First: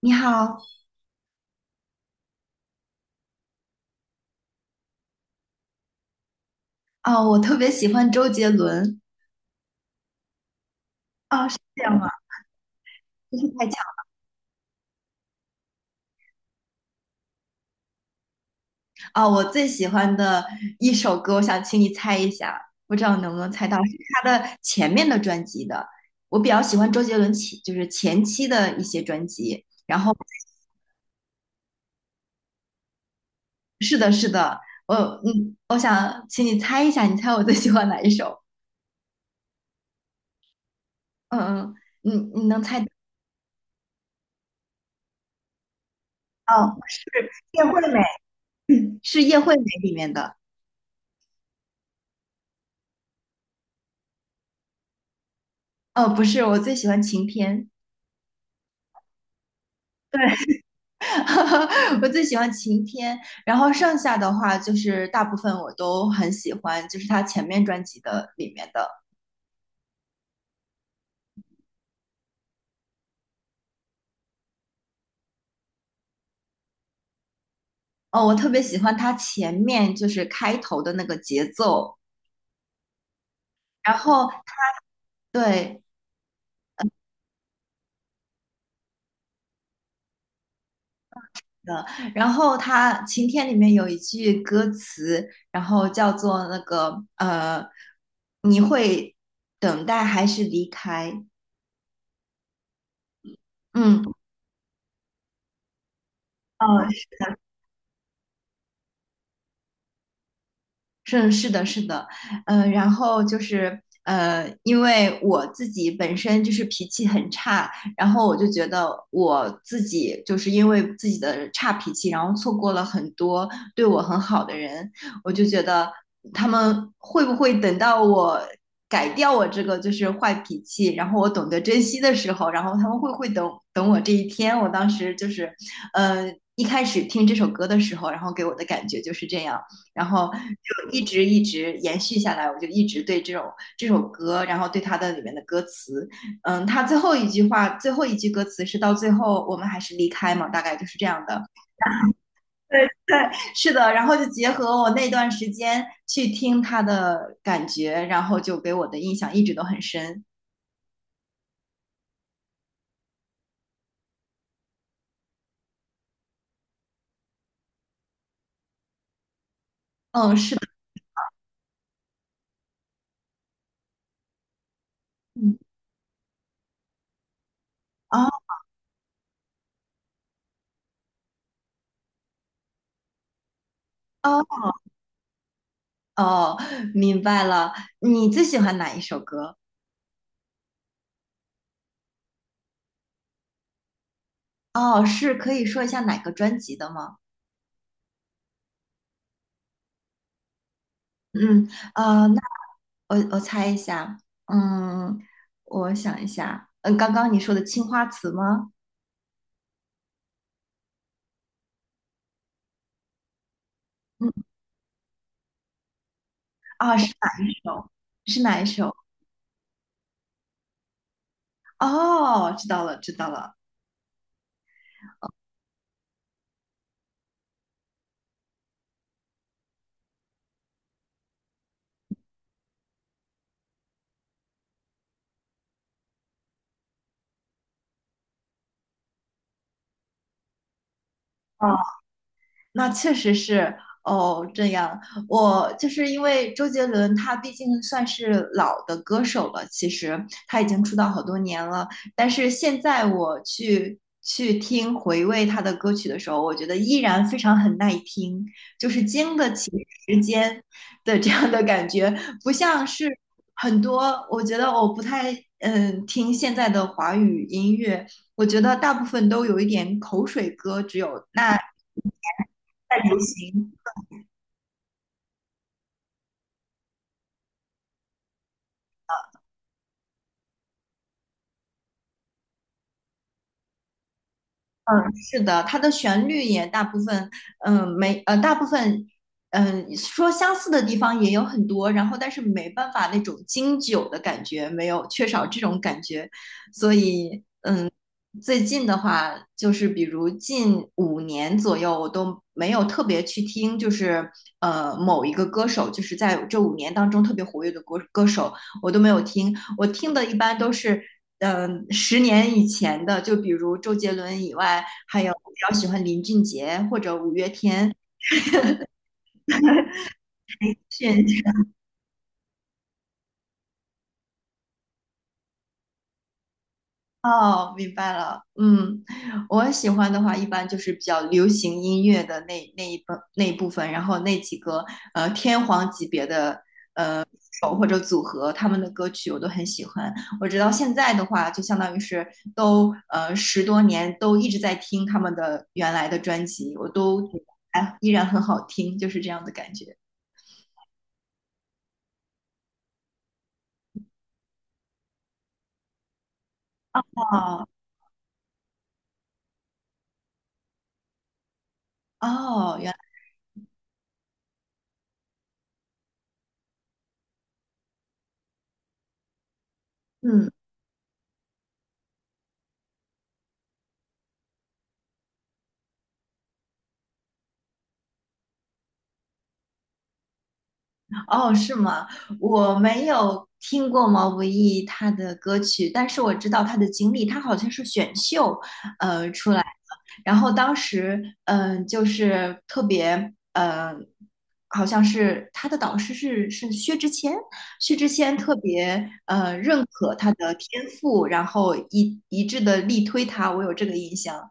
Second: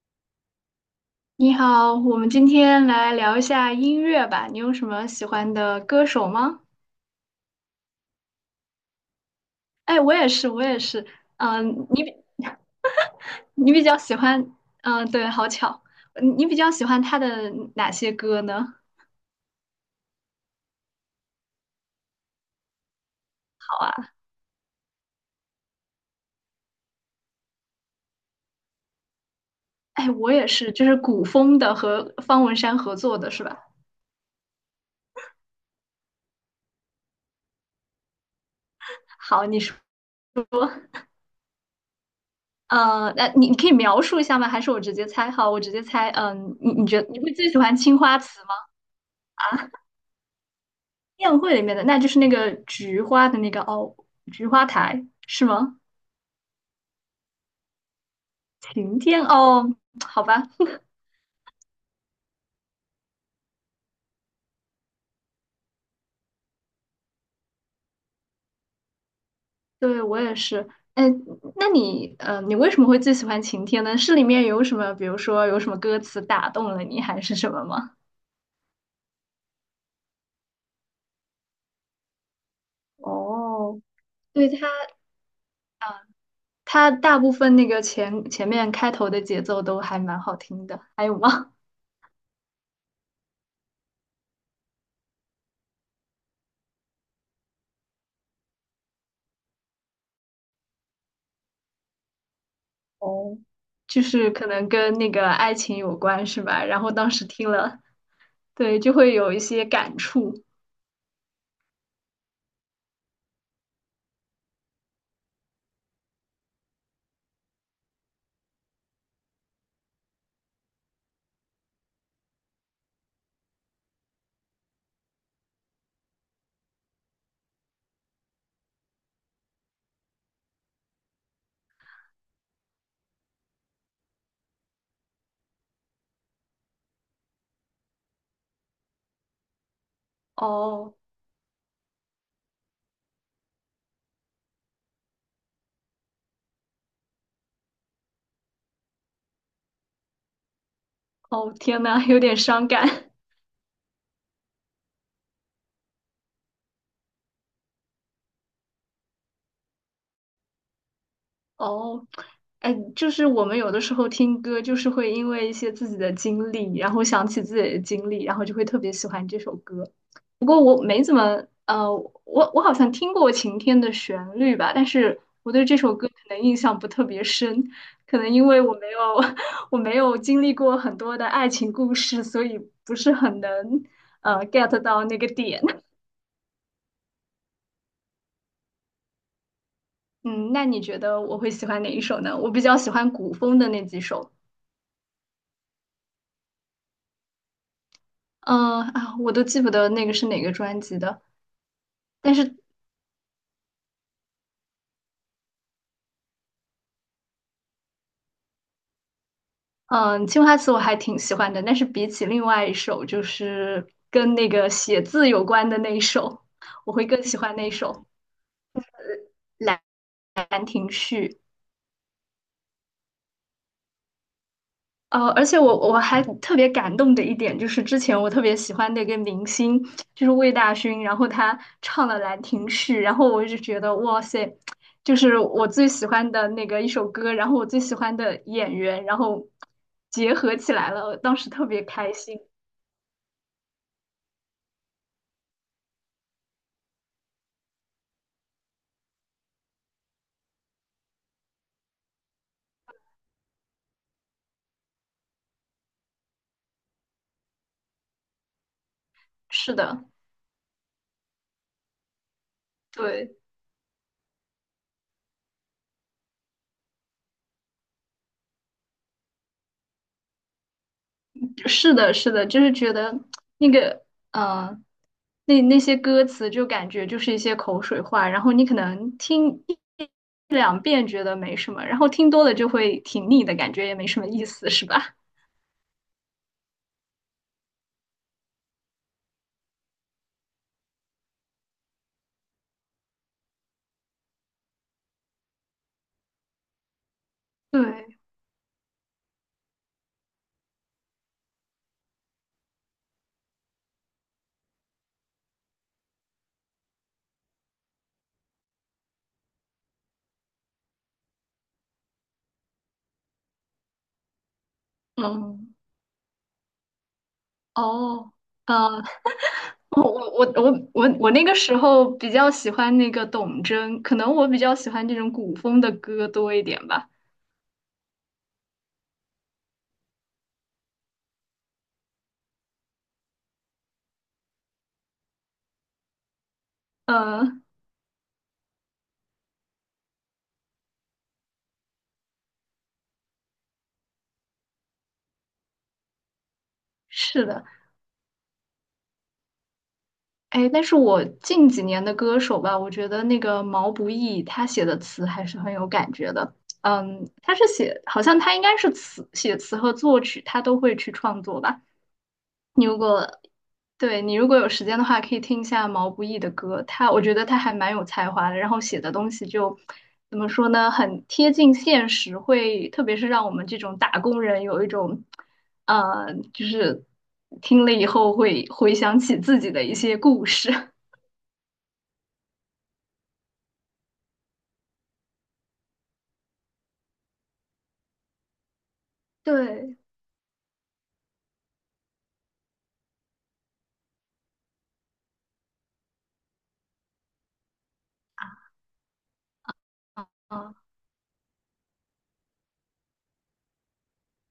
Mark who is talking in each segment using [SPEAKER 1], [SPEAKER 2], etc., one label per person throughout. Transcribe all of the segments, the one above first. [SPEAKER 1] 你好。
[SPEAKER 2] 你好，我们今天来聊一下音乐吧。你有什么喜欢的歌手吗？
[SPEAKER 1] 啊，我特别喜欢周杰伦。
[SPEAKER 2] 哎，我也是，我也是。
[SPEAKER 1] 啊，是
[SPEAKER 2] 嗯、
[SPEAKER 1] 这样
[SPEAKER 2] 你
[SPEAKER 1] 吗？
[SPEAKER 2] 比
[SPEAKER 1] 真是太
[SPEAKER 2] 你
[SPEAKER 1] 巧
[SPEAKER 2] 比较喜欢，嗯、对，好巧，你比较喜欢他的哪些歌呢？
[SPEAKER 1] 啊，我最喜欢的一首歌，我想请你猜一下，不知道能不能猜到，
[SPEAKER 2] 好
[SPEAKER 1] 是
[SPEAKER 2] 啊，
[SPEAKER 1] 他的前面的专辑的。我比较喜欢周杰伦前，就是前期的一些专辑。然
[SPEAKER 2] 哎，
[SPEAKER 1] 后，
[SPEAKER 2] 我也是，就是古风的和方文山合作的是吧？
[SPEAKER 1] 是的，是的，我我想请你猜一下，你猜我最喜欢哪一首？
[SPEAKER 2] 好，你说，
[SPEAKER 1] 嗯嗯，你你能猜到？
[SPEAKER 2] 那你可以描述一下吗？还是我直接猜？好，我直接猜。嗯、你
[SPEAKER 1] 哦，
[SPEAKER 2] 你觉
[SPEAKER 1] 是
[SPEAKER 2] 得你会最喜
[SPEAKER 1] 叶
[SPEAKER 2] 欢
[SPEAKER 1] 惠
[SPEAKER 2] 《青
[SPEAKER 1] 美，
[SPEAKER 2] 花瓷》
[SPEAKER 1] 是叶惠美里面的。
[SPEAKER 2] 宴会里面的，那就是那个菊花的那个哦，菊花台是吗？
[SPEAKER 1] 哦，不是，我最喜欢晴天。
[SPEAKER 2] 晴天哦，好
[SPEAKER 1] 对。
[SPEAKER 2] 吧，
[SPEAKER 1] 我最喜欢晴天，然后剩下的话就是大部分我都很喜欢，就是他前面专辑的里面的。
[SPEAKER 2] 对我也是。哎，那你你为什么会最喜欢晴天呢？是里面有什么，比如说有什么歌词打动了你，还是什么吗？
[SPEAKER 1] 哦，我特别喜欢他前面就是开头的那个节奏，
[SPEAKER 2] 哦，
[SPEAKER 1] 然后
[SPEAKER 2] 对它
[SPEAKER 1] 对
[SPEAKER 2] 啊，它大部分那个前面开头的节奏都还蛮好听的，还有吗？
[SPEAKER 1] 的，然后他晴天里面有一句歌词，然后叫做那个你会等待还是离开？
[SPEAKER 2] 哦，
[SPEAKER 1] 嗯，
[SPEAKER 2] 就是可能跟那个爱情有关是吧？然
[SPEAKER 1] 呃，
[SPEAKER 2] 后当时听了，对，就会有一些感触。
[SPEAKER 1] 是的，是的，然后就是因为我自己本身就是脾气很差，然后我就觉得我自己就是因为自己的差脾气，然后错过了很多对我很好的人，我就觉得他们会不会等到我改掉我这个就是坏脾气，然后我懂得珍惜的时候，然后他们会不会等等我这一天？我当时就是，呃，一开始听这首歌的时候，然后给我的感觉就是这样。然后就
[SPEAKER 2] 哦
[SPEAKER 1] 一直延续下来，我就一直对这首歌，然后对它的里面的歌词，它最后一句话，最后一句歌词是到最后我们还是离开嘛，大概就是这样的。
[SPEAKER 2] 哦，天呐，有点伤
[SPEAKER 1] 对
[SPEAKER 2] 感。
[SPEAKER 1] 对，是的。然后就结合我那段时间去听它的感觉，然后就给我的印象一直都很深。
[SPEAKER 2] 哦，哎，就是我们有的时候听歌，就是会因为一些自己的经历，然后想起自己的经历，然后就会特别喜欢这首歌。
[SPEAKER 1] 嗯，
[SPEAKER 2] 不
[SPEAKER 1] 是的。
[SPEAKER 2] 过我没怎么，我好像听过《晴天》的旋律吧，但是我
[SPEAKER 1] 嗯，
[SPEAKER 2] 对这首歌可能印象不特别深，可能
[SPEAKER 1] 哦
[SPEAKER 2] 因为我没有 我没有经历过很多的爱情故事，所以不是很能
[SPEAKER 1] 哦
[SPEAKER 2] get 到那个点。
[SPEAKER 1] 哦，明白了。你最喜欢哪一首歌？
[SPEAKER 2] 嗯，那你觉得我会喜欢哪一首呢？我比较喜欢古风的那几首，
[SPEAKER 1] 哦，是可以说一下哪个专辑的吗？
[SPEAKER 2] 嗯啊，我都记不得那个是哪个专辑的，
[SPEAKER 1] 嗯，
[SPEAKER 2] 但
[SPEAKER 1] 那。
[SPEAKER 2] 是
[SPEAKER 1] 我猜一下，嗯，我想一下，刚刚你说的《青花瓷》吗？
[SPEAKER 2] 嗯，青花瓷我还挺喜欢的，但是比起另外一首，就是
[SPEAKER 1] 嗯，
[SPEAKER 2] 跟那个写字有关的那一首，我
[SPEAKER 1] 啊，
[SPEAKER 2] 会
[SPEAKER 1] 是
[SPEAKER 2] 更喜
[SPEAKER 1] 哪一
[SPEAKER 2] 欢那一
[SPEAKER 1] 首？
[SPEAKER 2] 首
[SPEAKER 1] 是哪一首？
[SPEAKER 2] 《兰亭序》。
[SPEAKER 1] 哦，知道了，知道了。
[SPEAKER 2] 呃，而且我还特别感动的一点就是，之前我特别喜欢的一个明星就是魏大勋，然后他唱了《兰亭序》，然后我就觉得哇塞，就是我最喜欢的那个一首歌，然后我最喜欢的演员，然后结合起来了，我当时特别开心。
[SPEAKER 1] 那确实是哦，这样。我就是因为周杰伦，他毕竟算是老的歌手了，其实他已经出道好多年了。但是现在我去听回味他的歌曲的时候，我觉得依然非常很耐听，就是经得起
[SPEAKER 2] 是的，
[SPEAKER 1] 时间的这样的感觉，不像是
[SPEAKER 2] 对，
[SPEAKER 1] 很多。我觉得我不太听现在的华语音乐，我觉得大部分都有一点口水歌，只有那。
[SPEAKER 2] 是的，是的，就是觉
[SPEAKER 1] 在
[SPEAKER 2] 得
[SPEAKER 1] 流
[SPEAKER 2] 那
[SPEAKER 1] 行
[SPEAKER 2] 个，呃，那那些歌词就感觉就是一些口水话，然后你可能听。两遍觉得没什么，然后听多了就会挺腻的感觉，也没什么意思，是
[SPEAKER 1] 嗯，
[SPEAKER 2] 吧？
[SPEAKER 1] 是的，它的旋律也大部分，没，大部分，说相似的地方也有很多，然后但是没办法那种经久的感觉，没有缺少这种感觉，所以
[SPEAKER 2] 对，
[SPEAKER 1] 最近的话，就是比如近五年左右，我都没有特别去听，就是某一个歌手，就是在这五年当中特别活跃的歌手，我都没有听。我听的一般都是，10年以前的，就比如周杰伦以外，还有我比
[SPEAKER 2] 嗯，
[SPEAKER 1] 较喜欢林俊杰或者五月天。
[SPEAKER 2] 哦，呃，我我我我我
[SPEAKER 1] 炫
[SPEAKER 2] 我那个时候比较喜欢那个董贞，可能我比较喜欢这种古风的歌多一点吧。
[SPEAKER 1] 哦，明白了。嗯，我喜欢的话，一般就是比较流行音乐的那一部分，然后那几个天皇级别的
[SPEAKER 2] 嗯，
[SPEAKER 1] 手或者组合他们的歌曲我都很喜欢。我直到现在的话，就相当于是都10多年都一直在听他们的原来的专辑，我都觉得
[SPEAKER 2] 是的，
[SPEAKER 1] 哎依然很好听，就是这样的感觉。
[SPEAKER 2] 哎，但是我近几年的歌手吧，我觉得那个毛不易他写的词还是很有感觉的。嗯，他
[SPEAKER 1] 哦
[SPEAKER 2] 是写，好像他应该是词写词和作曲，他都会去创作吧。
[SPEAKER 1] 哦，
[SPEAKER 2] 你
[SPEAKER 1] 原
[SPEAKER 2] 如
[SPEAKER 1] 来
[SPEAKER 2] 果对你如果有时间的话，可以听一下毛不易的歌，他我觉得他还蛮有才华的，然后写的东西就怎么
[SPEAKER 1] 嗯
[SPEAKER 2] 说呢，很贴近现实，会特别是让我们这种打工人有一种，就是听了以后会回想起自己的一些故事。
[SPEAKER 1] 哦是吗？我没有听过毛不易他的歌曲，但是我知道他的经历，他好像是选秀，
[SPEAKER 2] 对，
[SPEAKER 1] 然后当时，嗯，就是特别，好像是他的导师是薛之谦，薛之谦特别认可他的
[SPEAKER 2] 嗯，
[SPEAKER 1] 天赋，然后一致的力推他，我有这个印象。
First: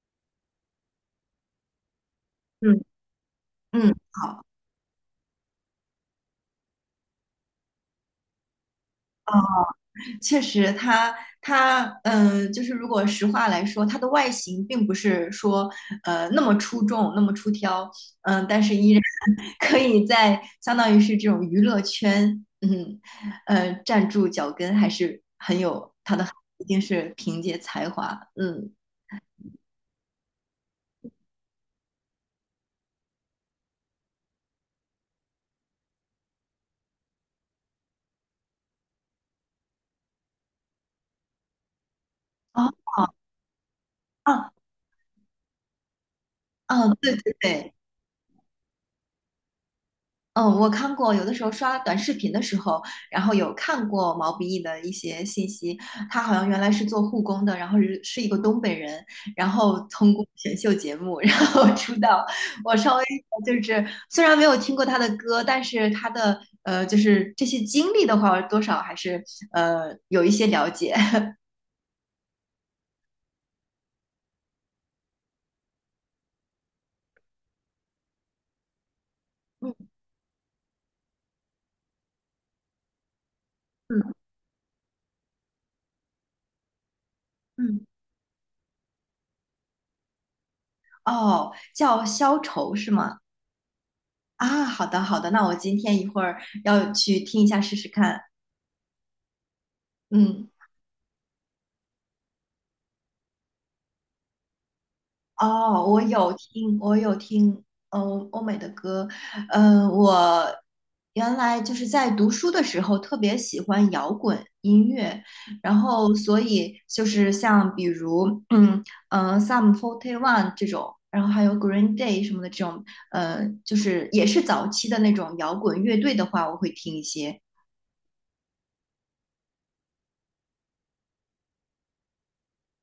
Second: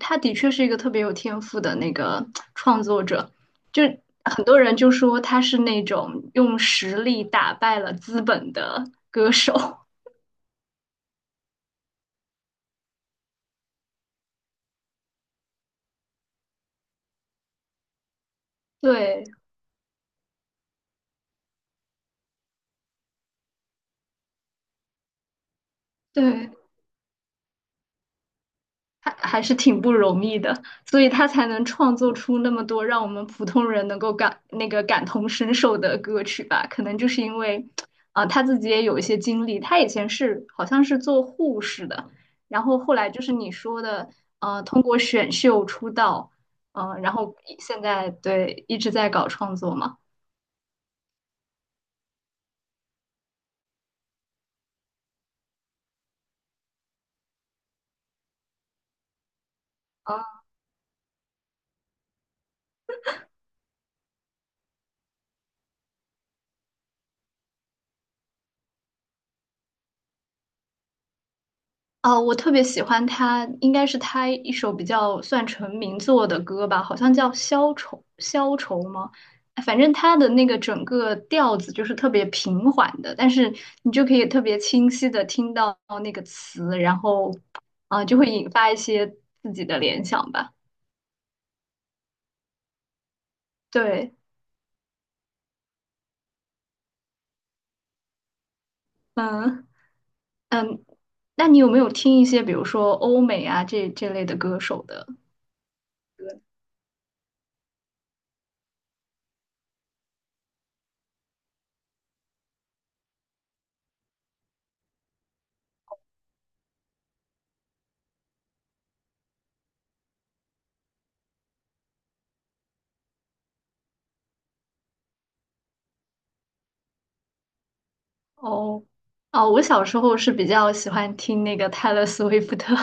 [SPEAKER 2] 他的确是一个特别有天赋的那个创
[SPEAKER 1] 嗯
[SPEAKER 2] 作者，就
[SPEAKER 1] 嗯，好。
[SPEAKER 2] 很多人就说他是那种用实力打败了资本的歌手。
[SPEAKER 1] 确实它就是如果实话来说，它的外形并不是说那么出众、那么出挑，嗯，但是依然
[SPEAKER 2] 对
[SPEAKER 1] 可以在相当于是这种娱乐圈，嗯，站住脚跟，还是很有它的，
[SPEAKER 2] 对，
[SPEAKER 1] 一定是凭借才华，嗯，
[SPEAKER 2] 还还是挺不容易的，所以他才能创作出那么多让我们普通人能够感那个感同身受的歌曲吧。可能就是因为，啊、他自己也有一些经历，他以前是好像是做护士的，然
[SPEAKER 1] 哦，
[SPEAKER 2] 后后来就是你说的，
[SPEAKER 1] 哦
[SPEAKER 2] 通过选秀出道，
[SPEAKER 1] 哦，
[SPEAKER 2] 嗯、然
[SPEAKER 1] 对对
[SPEAKER 2] 后
[SPEAKER 1] 对。
[SPEAKER 2] 现在对一直在搞创作嘛。
[SPEAKER 1] 嗯，我看过，有的时候刷短视频的时候，然后有看过毛不易的一些信息。他好像原来是做护工的，然后是一个东北人，然后通过选秀节目，然后 出道。我稍微就是虽然没有听过他的歌，但是他的就是这些经历的话，多少还是有一些了解。
[SPEAKER 2] 哦，我特别喜欢他，应该是他一首比较算成名作的歌吧，好像叫《消愁》，消愁吗？哎反
[SPEAKER 1] 嗯
[SPEAKER 2] 正他的那个整个调子就是特别平缓的，但是你就
[SPEAKER 1] 嗯
[SPEAKER 2] 可以特别清晰的听到那个词，然后
[SPEAKER 1] 嗯，
[SPEAKER 2] 啊、就会引发一些自己的联想吧。
[SPEAKER 1] 哦，叫消愁是吗？
[SPEAKER 2] 对，
[SPEAKER 1] 啊，好的好的，那我今天一会儿要去听一下试试看。
[SPEAKER 2] 嗯
[SPEAKER 1] 嗯。
[SPEAKER 2] 嗯，那你有没有听一些比如说欧美啊这这类的歌手的？
[SPEAKER 1] 哦，我有听，我有听，嗯，欧美的歌，我原来就是在读书的时候特别喜欢摇滚音乐，然后所以就是像比如，Sum 41 这种，然后还有 Green Day 什么的这种，就是也是早期的那种摇滚乐队的话，我会听一些。
[SPEAKER 2] 哦哦，我小时候是比较喜欢听那个泰勒·斯威夫特，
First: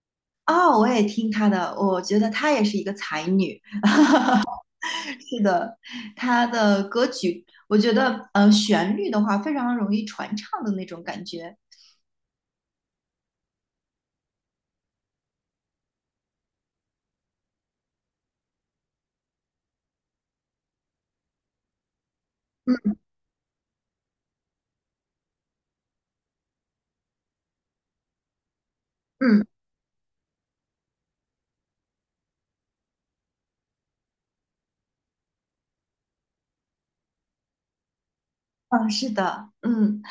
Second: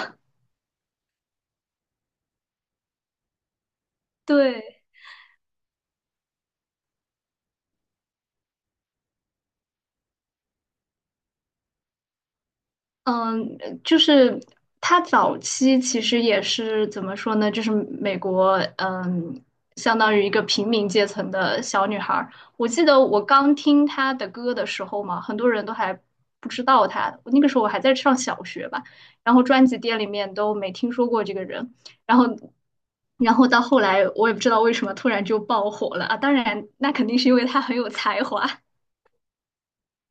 [SPEAKER 1] 哦，我也听她的，我觉得她也是一个才女。
[SPEAKER 2] 对。
[SPEAKER 1] 是的，他的歌曲，我觉得旋律的话非常容易传唱的那种感觉。
[SPEAKER 2] 嗯，她早期其实也是怎么说呢？就是美国，嗯，相当于一个平民阶层的小女孩儿。我记
[SPEAKER 1] 嗯
[SPEAKER 2] 得我刚听她的歌的时候嘛，很多人都还不知道她。那个时候我还在上小学吧，然后
[SPEAKER 1] 嗯
[SPEAKER 2] 专辑店里面都没听说过这个人。然后，然后到后来，我也不知道为什么突然就爆火了啊！当然，那肯定是因为她很有才华
[SPEAKER 1] 嗯，是的，嗯，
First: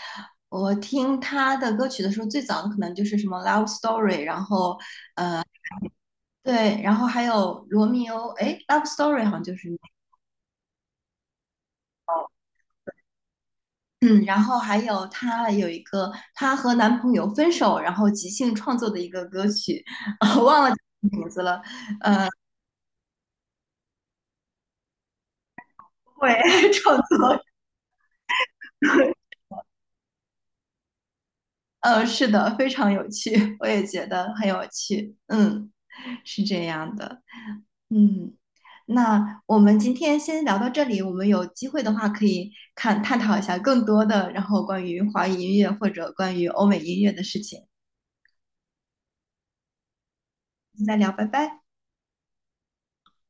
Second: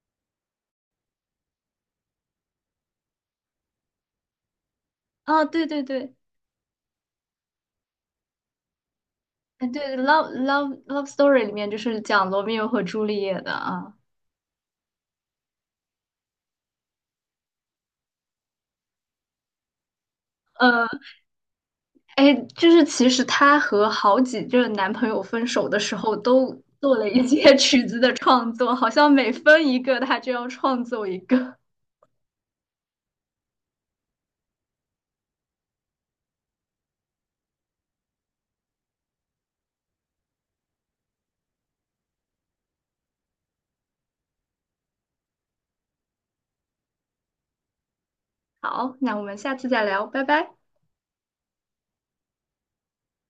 [SPEAKER 1] 我听他的歌曲的时候，最早的可能就是什么《Love Story》，然后
[SPEAKER 2] 啊 对对对。
[SPEAKER 1] 对，然后还有《罗密欧》，哎，《Love Story》好像就
[SPEAKER 2] 哎，
[SPEAKER 1] 是那个，
[SPEAKER 2] 对，Love Story 里面就是讲罗密欧和朱丽叶的啊。
[SPEAKER 1] 嗯，然后还有她有一个她和男朋友分手，然后即兴创作的一个歌曲，我忘了
[SPEAKER 2] 呃，
[SPEAKER 1] 名字了，呃，
[SPEAKER 2] 哎，就是其实她和好几任男朋友分手的时候，
[SPEAKER 1] 会
[SPEAKER 2] 都
[SPEAKER 1] 创
[SPEAKER 2] 做了一
[SPEAKER 1] 作。
[SPEAKER 2] 些 曲子的创作，好像每分一个，她就要创作一个。
[SPEAKER 1] 是的，非常有趣，我也觉得很有趣。嗯，是这样的。嗯，那我们今天先聊到这里，我们有机会的话可以看探讨一下更多的，然后关于华语音乐或者关于欧美音乐的事情，
[SPEAKER 2] 好，那我们下次再聊，拜拜。
[SPEAKER 1] 再聊，拜拜。